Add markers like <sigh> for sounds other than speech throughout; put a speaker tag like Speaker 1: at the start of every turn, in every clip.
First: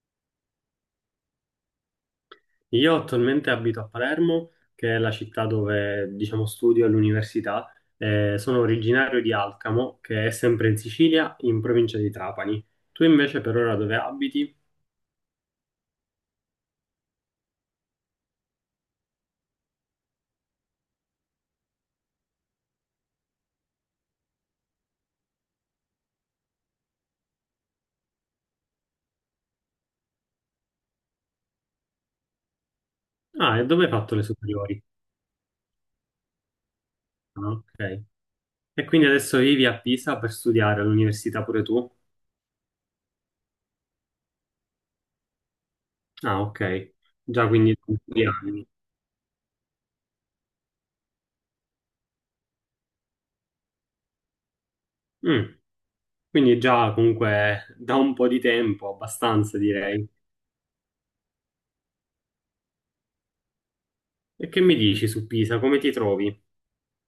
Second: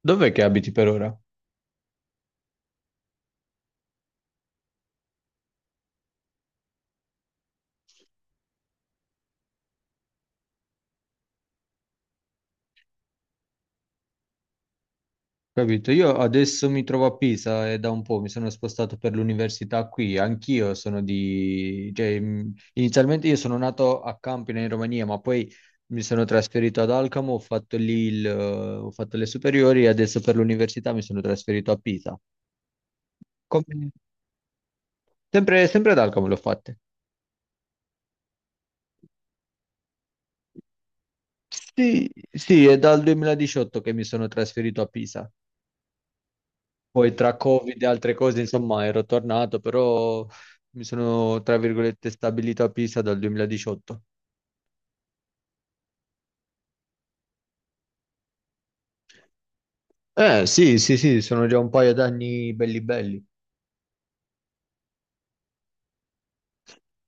Speaker 1: Dov'è che abiti per ora?
Speaker 2: Io attualmente abito a Palermo, che è la città dove, diciamo, studio all'università. Sono originario di Alcamo, che è sempre in Sicilia, in provincia di Trapani. Tu invece per ora dove abiti?
Speaker 1: Capito? Io adesso mi trovo a Pisa e da un po' mi sono spostato per l'università qui. Anch'io sono di... cioè, inizialmente io sono nato a Campina in Romania, ma poi mi sono trasferito ad Alcamo, ho fatto le superiori e adesso per l'università mi sono trasferito a Pisa.
Speaker 2: Ah, e dove hai
Speaker 1: Come-
Speaker 2: fatto le superiori?
Speaker 1: sempre ad Alcamo l'ho fatte.
Speaker 2: Ah, ok. E quindi adesso vivi a Pisa per studiare all'università pure tu?
Speaker 1: Sì, sì, è dal 2018 che mi sono trasferito a Pisa.
Speaker 2: Ah, ok.
Speaker 1: Poi tra
Speaker 2: Già quindi
Speaker 1: Covid e altre
Speaker 2: due
Speaker 1: cose,
Speaker 2: anni.
Speaker 1: insomma, ero tornato, però mi sono, tra virgolette, stabilito a Pisa dal 2018.
Speaker 2: Mm, Quindi già comunque da un po' di tempo, abbastanza direi.
Speaker 1: Eh sì, sì, sì, sono già un paio d'anni belli belli.
Speaker 2: E che mi dici su Pisa? Come ti trovi?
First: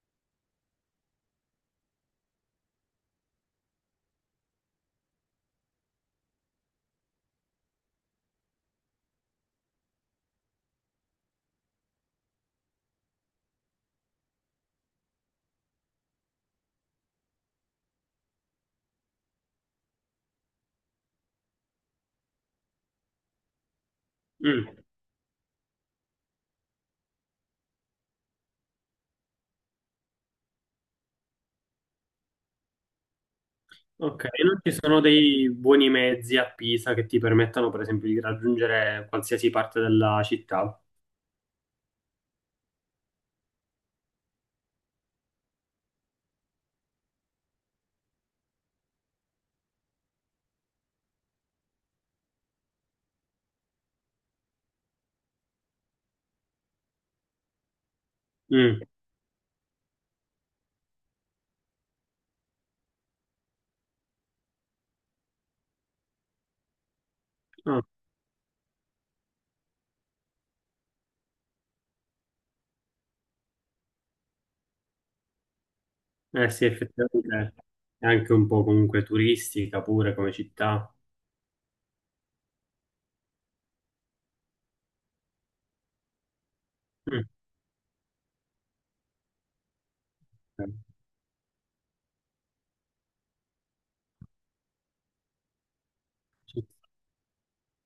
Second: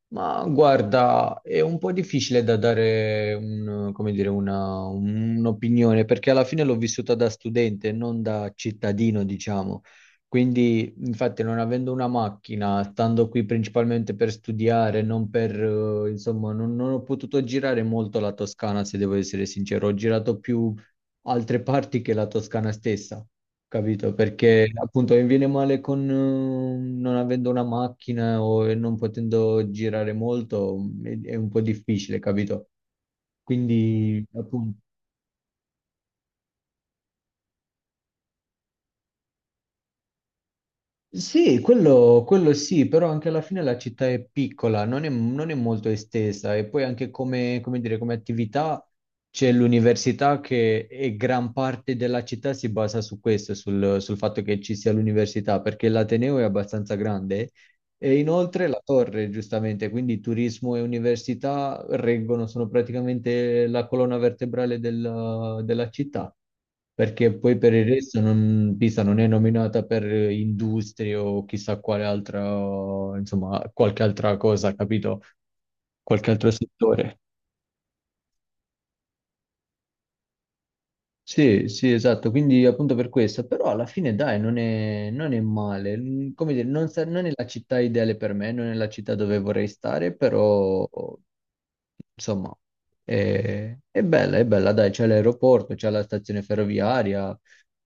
Speaker 1: Ma guarda, è un po' difficile da dare come dire, un'opinione perché alla fine l'ho vissuta da studente, non da cittadino, diciamo. Quindi, infatti, non avendo una macchina, stando qui principalmente per studiare, non per, insomma, non ho potuto girare molto la Toscana, se devo essere sincero. Ho girato più altre parti che la Toscana stessa. Capito?
Speaker 2: Mm.
Speaker 1: Perché appunto mi viene male con non avendo una macchina o non potendo girare molto, è un po' difficile, capito? Quindi
Speaker 2: Ok, e non ci
Speaker 1: appunto
Speaker 2: sono dei buoni mezzi a Pisa che ti permettano, per esempio, di raggiungere qualsiasi parte della città.
Speaker 1: sì, quello sì, però anche alla fine la città è piccola, non è molto estesa e poi anche come, come dire, come attività c'è l'università che gran parte della città si basa su questo, sul fatto che ci sia l'università, perché l'Ateneo è abbastanza grande. E inoltre la
Speaker 2: Mm.
Speaker 1: torre, giustamente, quindi turismo e università reggono, sono praticamente la colonna vertebrale della città, perché poi per
Speaker 2: Ah,
Speaker 1: il resto Pisa non è nominata per industrie o chissà quale altra, insomma, qualche altra cosa, capito? Qualche
Speaker 2: eh
Speaker 1: altro
Speaker 2: sì,
Speaker 1: settore.
Speaker 2: effettivamente è anche un po' comunque turistica pure come città.
Speaker 1: Sì, sì, esatto, quindi appunto per questo, però alla fine dai, non è male. Mm, come dire, non, non
Speaker 2: Mm.
Speaker 1: è la città ideale per me, non è la città dove vorrei stare, però insomma è bella, dai, c'è l'aeroporto, c'è la stazione
Speaker 2: Ci-
Speaker 1: ferroviaria,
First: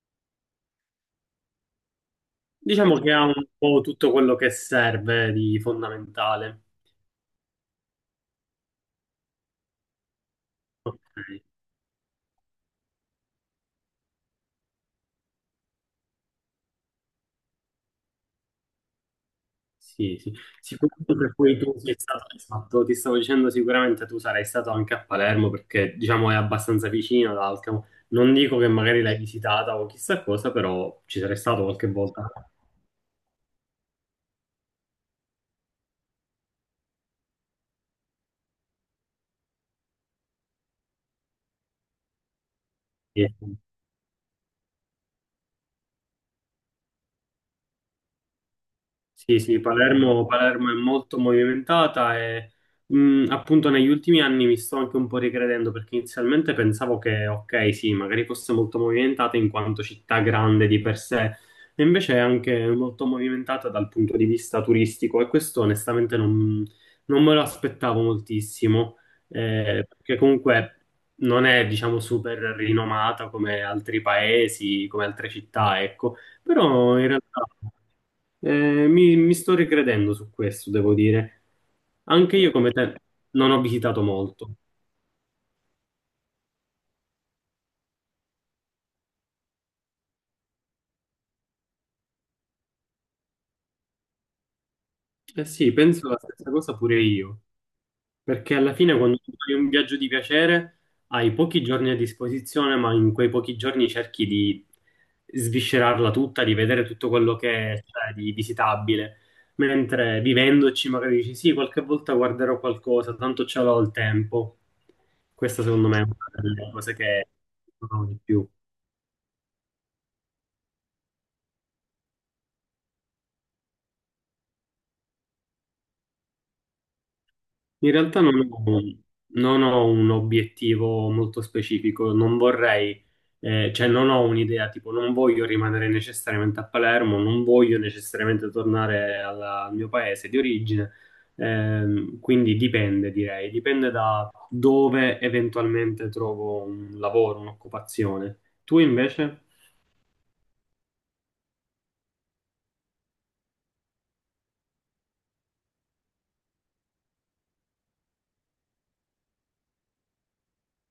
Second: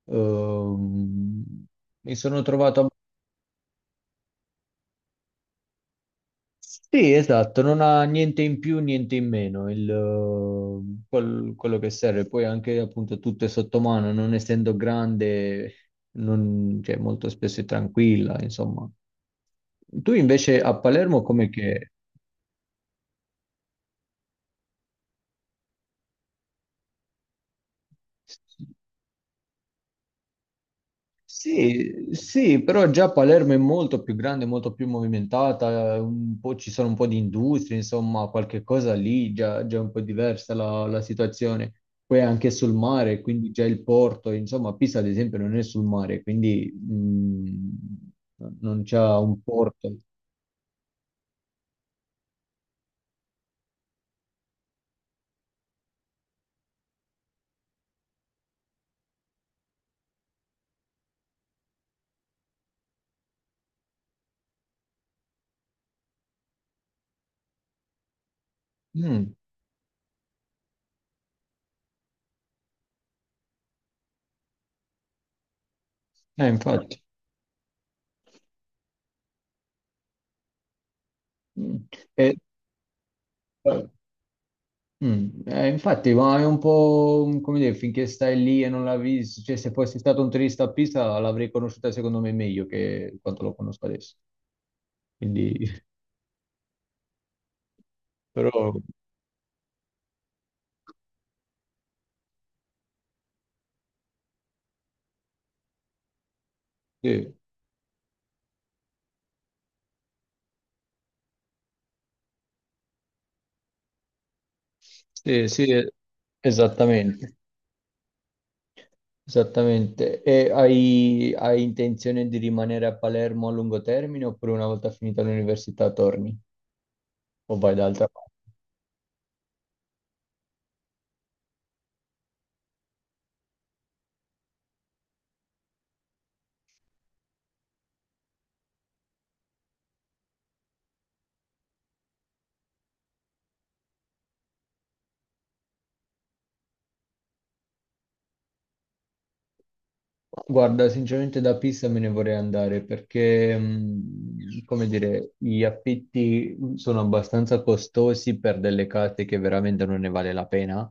Speaker 1: ehm, mi sono trovato.
Speaker 2: Diciamo che ha un po' tutto quello che serve di fondamentale.
Speaker 1: Sì, esatto, non ha niente in più, niente in meno,
Speaker 2: Ok.
Speaker 1: quello che serve. Poi anche appunto tutto è sotto mano, non essendo grande, cioè, molto spesso è tranquilla, insomma. Tu
Speaker 2: Sì, sì.
Speaker 1: invece a
Speaker 2: Sicuramente
Speaker 1: Palermo
Speaker 2: per
Speaker 1: come
Speaker 2: cui tu
Speaker 1: che...
Speaker 2: sei stato, esatto, ti stavo dicendo sicuramente tu sarai stato anche a Palermo perché diciamo è abbastanza vicino ad Alcamo. Non dico che magari l'hai visitata o chissà cosa, però ci sarei stato qualche
Speaker 1: Sì,
Speaker 2: volta.
Speaker 1: sì, però già Palermo è molto più grande, molto più movimentata, un po' ci sono un po' di industrie, insomma, qualche cosa lì già, già è un po' diversa la situazione. Poi anche sul mare,
Speaker 2: Sì.
Speaker 1: quindi già il porto, insomma, Pisa ad esempio non è sul mare, quindi non c'ha
Speaker 2: Sì,
Speaker 1: un
Speaker 2: sì,
Speaker 1: porto.
Speaker 2: Palermo, Palermo è molto movimentata e appunto negli ultimi anni mi sto anche un po' ricredendo perché inizialmente pensavo che, ok, sì, magari fosse molto movimentata in quanto città grande di per sé, e invece è anche molto movimentata dal punto di vista turistico e questo onestamente non me lo aspettavo moltissimo,
Speaker 1: Mm,
Speaker 2: perché comunque non è, diciamo, super rinomata come altri paesi, come altre città, ecco. Però
Speaker 1: infatti.
Speaker 2: in realtà mi sto ricredendo su questo, devo dire.
Speaker 1: Mm.
Speaker 2: Anche
Speaker 1: E-
Speaker 2: io come te non ho
Speaker 1: eh,
Speaker 2: visitato molto.
Speaker 1: Mm, infatti, ma è un po' come dire, finché stai lì e non la vedi, cioè se fossi stato un turista a Pisa l'avrei conosciuta secondo me meglio che quanto lo conosco adesso.
Speaker 2: Eh
Speaker 1: Quindi,
Speaker 2: sì,
Speaker 1: <laughs>
Speaker 2: penso la stessa cosa pure io. Perché
Speaker 1: però,
Speaker 2: alla fine quando tu fai un viaggio di piacere hai pochi giorni a disposizione, ma in quei pochi giorni cerchi di sviscerarla tutta, di vedere tutto
Speaker 1: sì,
Speaker 2: quello che c'è di visitabile. Mentre vivendoci magari dici sì, qualche volta guarderò qualcosa, tanto ce l'ho il tempo.
Speaker 1: sì,
Speaker 2: Questa
Speaker 1: sì,
Speaker 2: secondo me è una delle cose che
Speaker 1: esattamente,
Speaker 2: sono di più.
Speaker 1: esattamente. E hai, hai intenzione di rimanere a Palermo a lungo termine oppure una volta finita l'università torni o vai da
Speaker 2: In
Speaker 1: altra
Speaker 2: realtà
Speaker 1: parte?
Speaker 2: non ho un obiettivo molto specifico, non vorrei, cioè non ho un'idea, tipo non voglio rimanere necessariamente a Palermo, non voglio necessariamente tornare al mio paese di origine, quindi dipende, direi, dipende da dove eventualmente trovo un lavoro, un'occupazione. Tu invece?
Speaker 1: Guarda, sinceramente da Pisa me ne vorrei andare perché, come dire, gli affitti sono abbastanza costosi per delle case che veramente non ne vale la pena.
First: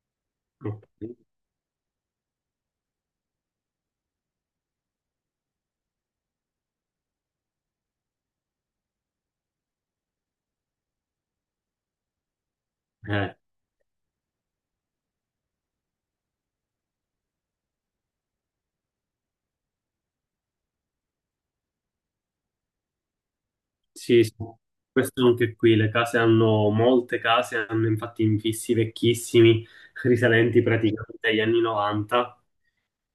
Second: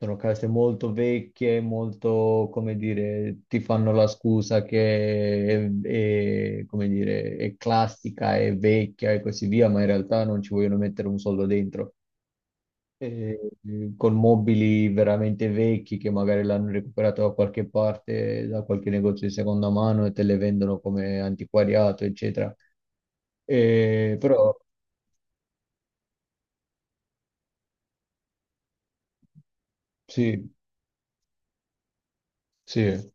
Speaker 1: Sono case
Speaker 2: Ok.
Speaker 1: molto vecchie, molto, come dire, ti fanno la scusa che è, come dire, è classica, è vecchia e così via, ma in realtà non ci vogliono mettere un soldo dentro
Speaker 2: Eh.
Speaker 1: eh, con mobili veramente vecchi che magari l'hanno recuperato da qualche parte, da qualche negozio di seconda mano e te le vendono come antiquariato, eccetera.
Speaker 2: Sì, sì.
Speaker 1: Però
Speaker 2: Questo anche qui, molte case hanno infatti infissi vecchissimi,
Speaker 1: sì,
Speaker 2: risalenti praticamente agli anni 90,
Speaker 1: sì.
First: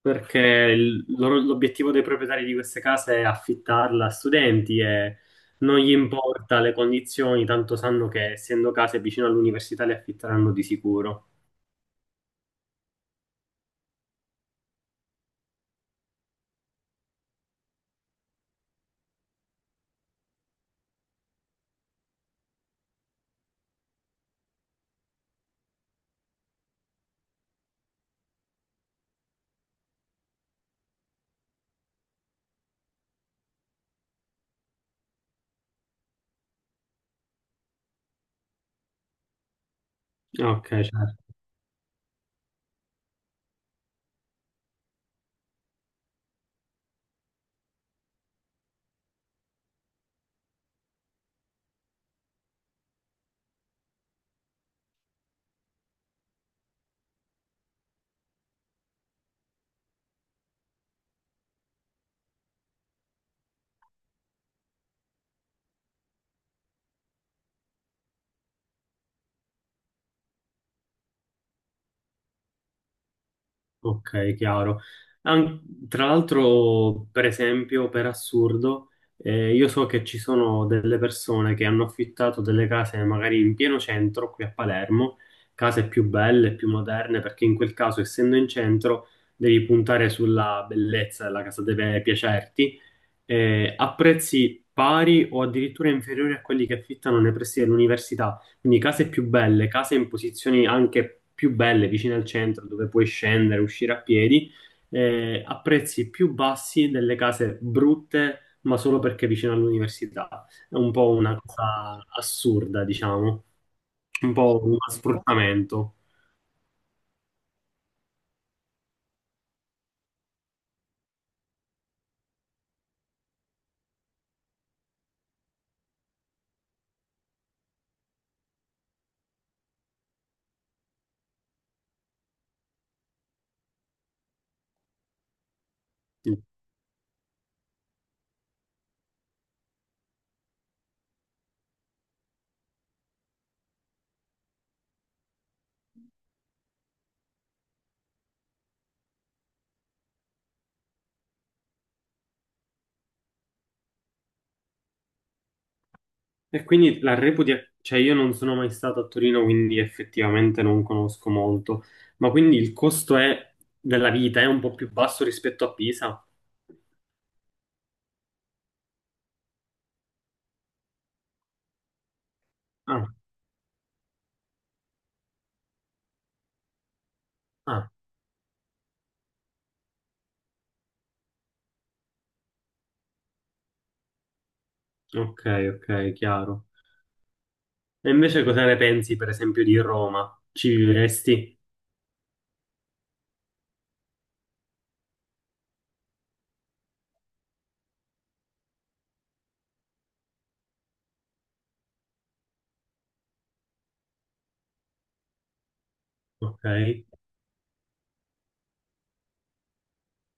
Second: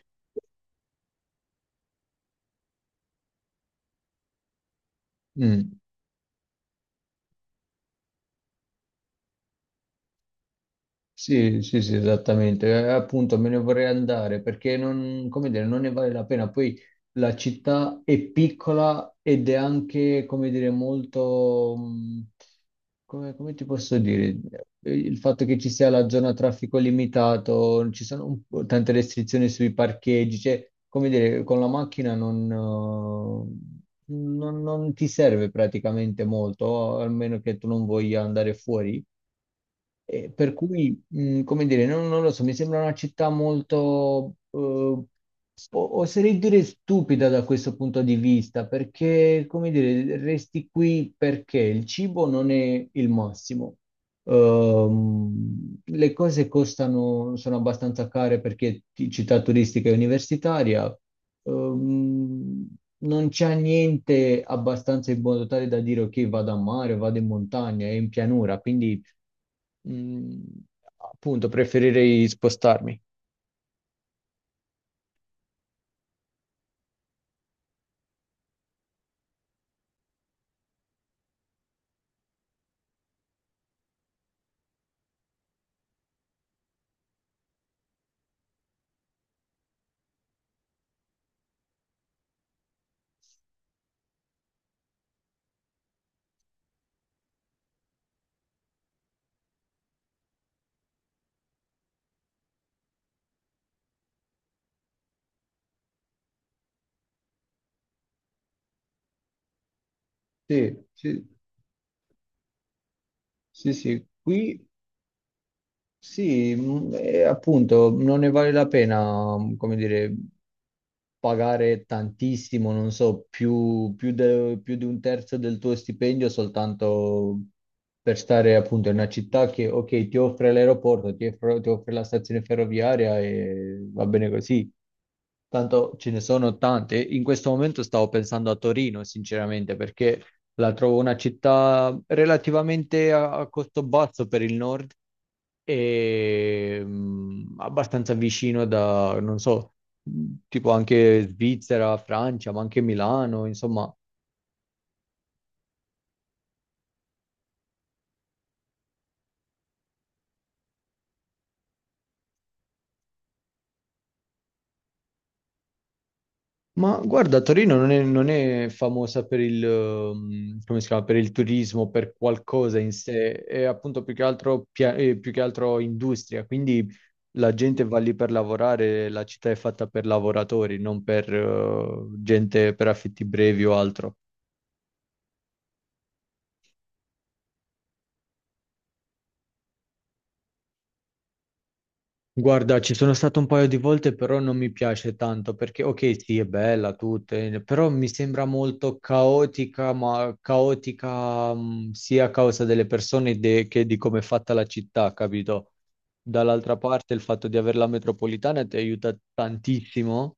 Speaker 2: perché l'obiettivo dei proprietari di queste case è affittarla a studenti e
Speaker 1: Mm.
Speaker 2: non gli importa le condizioni, tanto sanno che essendo case vicino all'università le affitteranno di sicuro.
Speaker 1: Sì, sì, sì, esattamente. Appunto, me ne vorrei andare perché non, come dire, non ne vale la pena. Poi la città è piccola ed è anche, come dire, molto, come, come ti posso dire? Il fatto che ci sia la zona a traffico limitato, ci sono un po' tante restrizioni sui parcheggi, cioè, come dire, con la macchina non, non ti serve praticamente molto, almeno che tu non voglia andare fuori. Per
Speaker 2: Ok,
Speaker 1: cui, come dire, non, non lo so, mi sembra una città molto, oserei dire stupida da questo punto di vista, perché, come dire, resti qui perché il cibo non è il massimo. Le cose costano, sono abbastanza care perché città turistica e universitaria. Ehm, non c'è niente abbastanza in modo tale da dire ok, vado a mare, vado in montagna, è in pianura, quindi mm, appunto, preferirei spostarmi.
Speaker 2: ok, chiaro. An- Tra l'altro, per esempio, per assurdo, io so che ci sono delle persone che hanno affittato delle case magari in pieno centro, qui a Palermo, case più belle, più moderne, perché in quel caso, essendo in centro, devi puntare sulla bellezza, la casa deve piacerti a prezzi pari o addirittura inferiori a quelli che affittano nei pressi dell'università. Quindi case più belle, case in posizioni anche più belle, vicine al centro, dove puoi scendere, uscire a piedi, a prezzi più bassi delle case brutte, ma solo perché vicino all'università.
Speaker 1: Sì,
Speaker 2: È un po'
Speaker 1: sì,
Speaker 2: una cosa assurda, diciamo,
Speaker 1: sì, sì,
Speaker 2: un po'
Speaker 1: qui
Speaker 2: uno sfruttamento.
Speaker 1: sì, e appunto, non ne vale la pena, come dire, pagare tantissimo, non so, più di un terzo del tuo stipendio soltanto per stare appunto in una città che, ok, ti offre l'aeroporto, ti offre la stazione ferroviaria e va bene così. Tanto ce ne sono tante. In questo momento stavo pensando a Torino, sinceramente, perché la trovo una città relativamente a costo basso per il nord e abbastanza vicino da, non so, tipo anche Svizzera, Francia, ma anche Milano, insomma.
Speaker 2: E quindi la reputi, cioè io non sono mai stato a Torino, quindi effettivamente non conosco molto, ma quindi della vita è un po' più basso rispetto a Pisa?
Speaker 1: Ma guarda, Torino non è famosa per come si chiama, per il turismo, per qualcosa in
Speaker 2: Ah,
Speaker 1: sé, è appunto più che altro, più che altro industria, quindi la gente
Speaker 2: ah,
Speaker 1: va lì per lavorare, la città è fatta per lavoratori, non per, gente per affitti brevi o altro.
Speaker 2: ok, ok, chiaro. E invece cosa ne pensi, per esempio, di Roma? Ci vivresti?
Speaker 1: Guarda, ci sono stato un paio di volte, però non mi piace tanto perché, ok, sì, è bella tutta, però mi sembra molto caotica, ma caotica, sia a causa delle persone che di come è fatta la città, capito?
Speaker 2: Ok,
Speaker 1: Dall'altra parte, il fatto di avere la metropolitana ti aiuta tantissimo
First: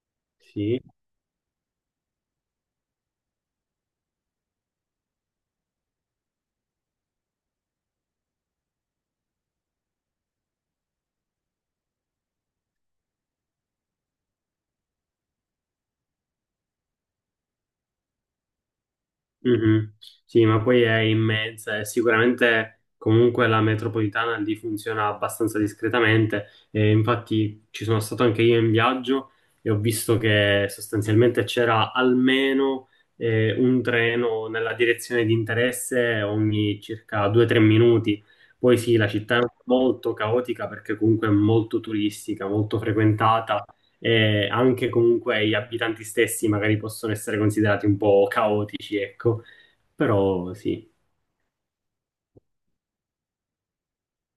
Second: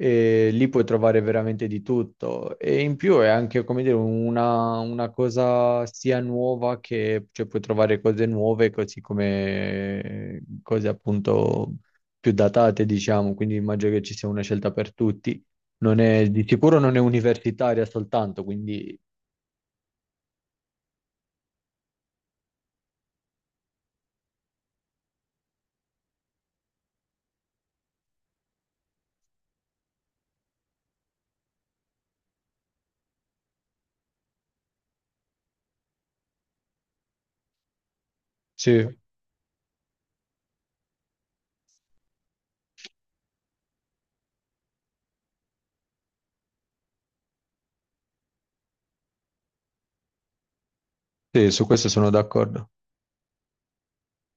Speaker 1: e lì
Speaker 2: sì.
Speaker 1: puoi trovare veramente di tutto e in più è anche come dire una cosa sia nuova che cioè, puoi trovare cose nuove così come cose appunto più datate diciamo, quindi immagino che ci sia una scelta per tutti. Non è, di sicuro non è universitaria soltanto, quindi
Speaker 2: Mhm. Sì, ma poi è immensa e sicuramente comunque la metropolitana lì funziona abbastanza discretamente. E infatti ci sono stato anche io in viaggio e ho visto che sostanzialmente c'era almeno un treno nella direzione di interesse ogni circa 2-3 minuti. Poi
Speaker 1: sì,
Speaker 2: sì, la città è molto caotica perché comunque è molto turistica, molto frequentata e anche comunque gli abitanti stessi magari possono essere considerati un po' caotici, ecco. Però sì,
Speaker 1: sì, su questo sono d'accordo.